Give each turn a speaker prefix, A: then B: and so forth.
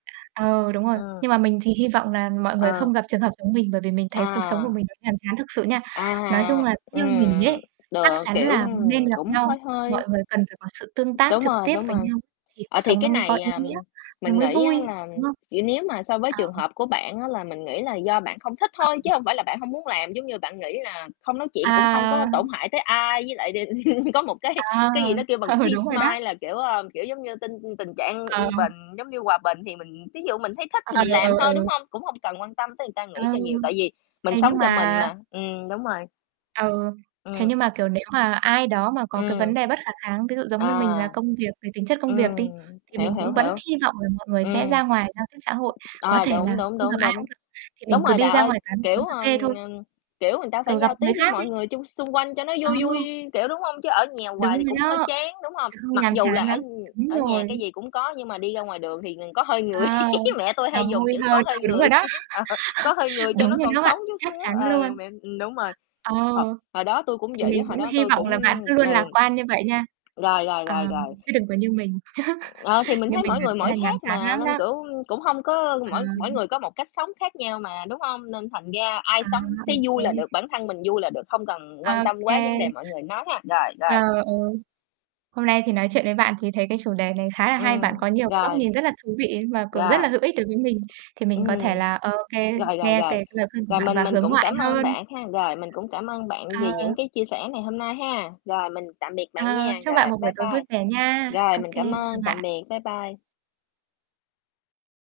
A: Ờ, đúng rồi.
B: Ừ.
A: Nhưng mà mình thì hy vọng là mọi người không
B: Ừ.
A: gặp trường hợp giống mình, bởi vì mình thấy cuộc sống của
B: À.
A: mình nó nhàm chán thực sự nha.
B: À
A: Nói chung
B: ha.
A: là theo mình
B: Ừm.
A: ấy, chắc
B: Được,
A: chắn
B: kiểu,
A: là
B: ừm,
A: nên gặp
B: cũng
A: nhau,
B: hơi hơi.
A: mọi người cần phải có sự tương tác
B: Đúng
A: trực
B: rồi,
A: tiếp
B: đúng
A: với
B: rồi.
A: nhau thì cuộc
B: Ờ, thì
A: sống nó
B: cái
A: mới có
B: này,
A: ý
B: à,
A: nghĩa, nó
B: mình
A: mới
B: nghĩ á
A: vui,
B: là
A: đúng không?
B: vậy nếu mà so với
A: Ờ,
B: trường
A: ừm.
B: hợp của bạn á là mình nghĩ là do bạn không thích
A: À,
B: thôi, chứ
A: ờ.
B: hông phải là bạn hông muốn làm. Giống như bạn nghĩ là không nói chuyện cũng hông
A: À.
B: có tổn hại tới ai với lại đ có một cái
A: À.
B: cái gì nó kêu bằng peace
A: Đúng rồi đó.
B: mind là, kiểu, ờ, kiểu, giống như, tinh tình trạng
A: Ờ.
B: yên bình, giống như hòa bình thì mình thí dụ mình thấy thích
A: Ờ,
B: thì mình
A: ừ,
B: làm thôi, đúng
A: ừ.
B: không? Cũng hông cần quan tâm tới người ta
A: Ừ.
B: nghĩ cho nhiều, tại vì mình
A: Thế
B: sống
A: nhưng
B: cho mình
A: mà
B: mà. Ừm, đúng rồi.
A: À, ừ. Thế
B: Ừm.
A: nhưng mà, kiểu, nếu mà ai đó mà có cái vấn
B: Ừm.
A: đề bất khả kháng, ví dụ giống như mình
B: À.
A: là công việc, về tính chất công việc đi,
B: Ừm,
A: thì
B: hiểu,
A: mình
B: hiểu,
A: cũng vẫn
B: hiểu.
A: hy vọng là mọi người sẽ
B: Ừm.
A: ra ngoài giao tiếp xã hội. Có
B: À,
A: thể là
B: đúng, đúng,
A: không gặp
B: đúng,
A: ai
B: đúng.
A: cũng được, thì mình
B: Đúng
A: cứ
B: rồi,
A: đi
B: đà
A: ra
B: ơi,
A: ngoài quán
B: kiểu,
A: quán cà phê
B: ừm,
A: thôi.
B: ừm, kiểu, người ta phải
A: Thử gặp
B: giao tiếp
A: người
B: với
A: khác đi.
B: mọi người chung xung quanh cho nó
A: Ờ.
B: vui vui, kiểu, đúng hông? Chứ ở nhà
A: Đúng
B: hoài thì
A: rồi
B: cũng hơi
A: đó.
B: chán, đúng hông?
A: Không
B: Mặc
A: nhàm
B: dù là
A: chán
B: ở
A: lắm. Đúng
B: ở nhà
A: rồi.
B: cái gì cũng có nhưng mà đi ra ngoài đường thì ng có hơi người
A: Ờ.
B: mẹ tui
A: Là
B: hay dùng
A: vui
B: chữ "có
A: hơn.
B: hơi
A: Ừ, đúng
B: người",
A: rồi đó.
B: ờ, có hơi người cho
A: Đúng
B: nó
A: rồi
B: còn
A: đó bạn.
B: sống chút
A: Chắc
B: xíu.
A: chắn
B: Ừ,
A: luôn.
B: mẹ ừm, đúng rồi.
A: Ờ.
B: Thật hồi đó tui cũng
A: Thì
B: vậy
A: mình
B: á, hồi
A: cũng
B: đó
A: hy
B: tui
A: vọng
B: cũng
A: là bạn cứ luôn
B: ừ.
A: lạc quan như vậy nha.
B: Rồi, rồi, rồi,
A: Ờm,
B: rồi.
A: chứ đừng có như mình,
B: Ờ, thì mình
A: như
B: thấy
A: mình
B: mỗi
A: là
B: người
A: thế
B: mỗi
A: là nhàm
B: khác
A: chán
B: mà,
A: lắm
B: nên,
A: đó.
B: kiểu, cũng hông có mỗi mỗi
A: Ừm.
B: người có một cách sống khác nhau mà, đúng hông? Nên thành ra ai
A: À,
B: sống
A: ô
B: thấy vui là
A: kê.
B: được, bản thân mình vui là được, không cần quan
A: Ô
B: tâm quá vấn đề
A: kê.
B: mọi người nói ha. Rồi,
A: Ờ,
B: rồi.
A: ừ. Hôm nay thì nói chuyện với bạn thì thấy cái chủ đề này khá là hay. Bạn
B: Ừm,
A: có nhiều cái góc
B: rồi.
A: nhìn rất là thú vị và cũng rất
B: Rồi.
A: là hữu ích đối với mình. Thì mình có thể
B: Ừm.
A: là ô kê,
B: Rồi, rồi,
A: nghe
B: rồi.
A: cái lời khuyên của
B: Rồi
A: bạn
B: mình
A: và
B: mình
A: hướng
B: cũng
A: ngoại
B: cảm ơn
A: hơn.
B: bạn ha, rồi mình cũng cảm ơn bạn
A: Ờ.
B: vì những cái chia sẻ ngày hôm nay ha. Rồi, mình tạm biệt bạn
A: Ờ.
B: nha,
A: Chúc bạn
B: rồi
A: một buổi
B: bye
A: tối vui
B: bye.
A: vẻ nha.
B: Rồi,
A: Ô
B: mình
A: kê,
B: cảm
A: chào
B: ơn, tạm
A: bạn.
B: biệt, bye bye.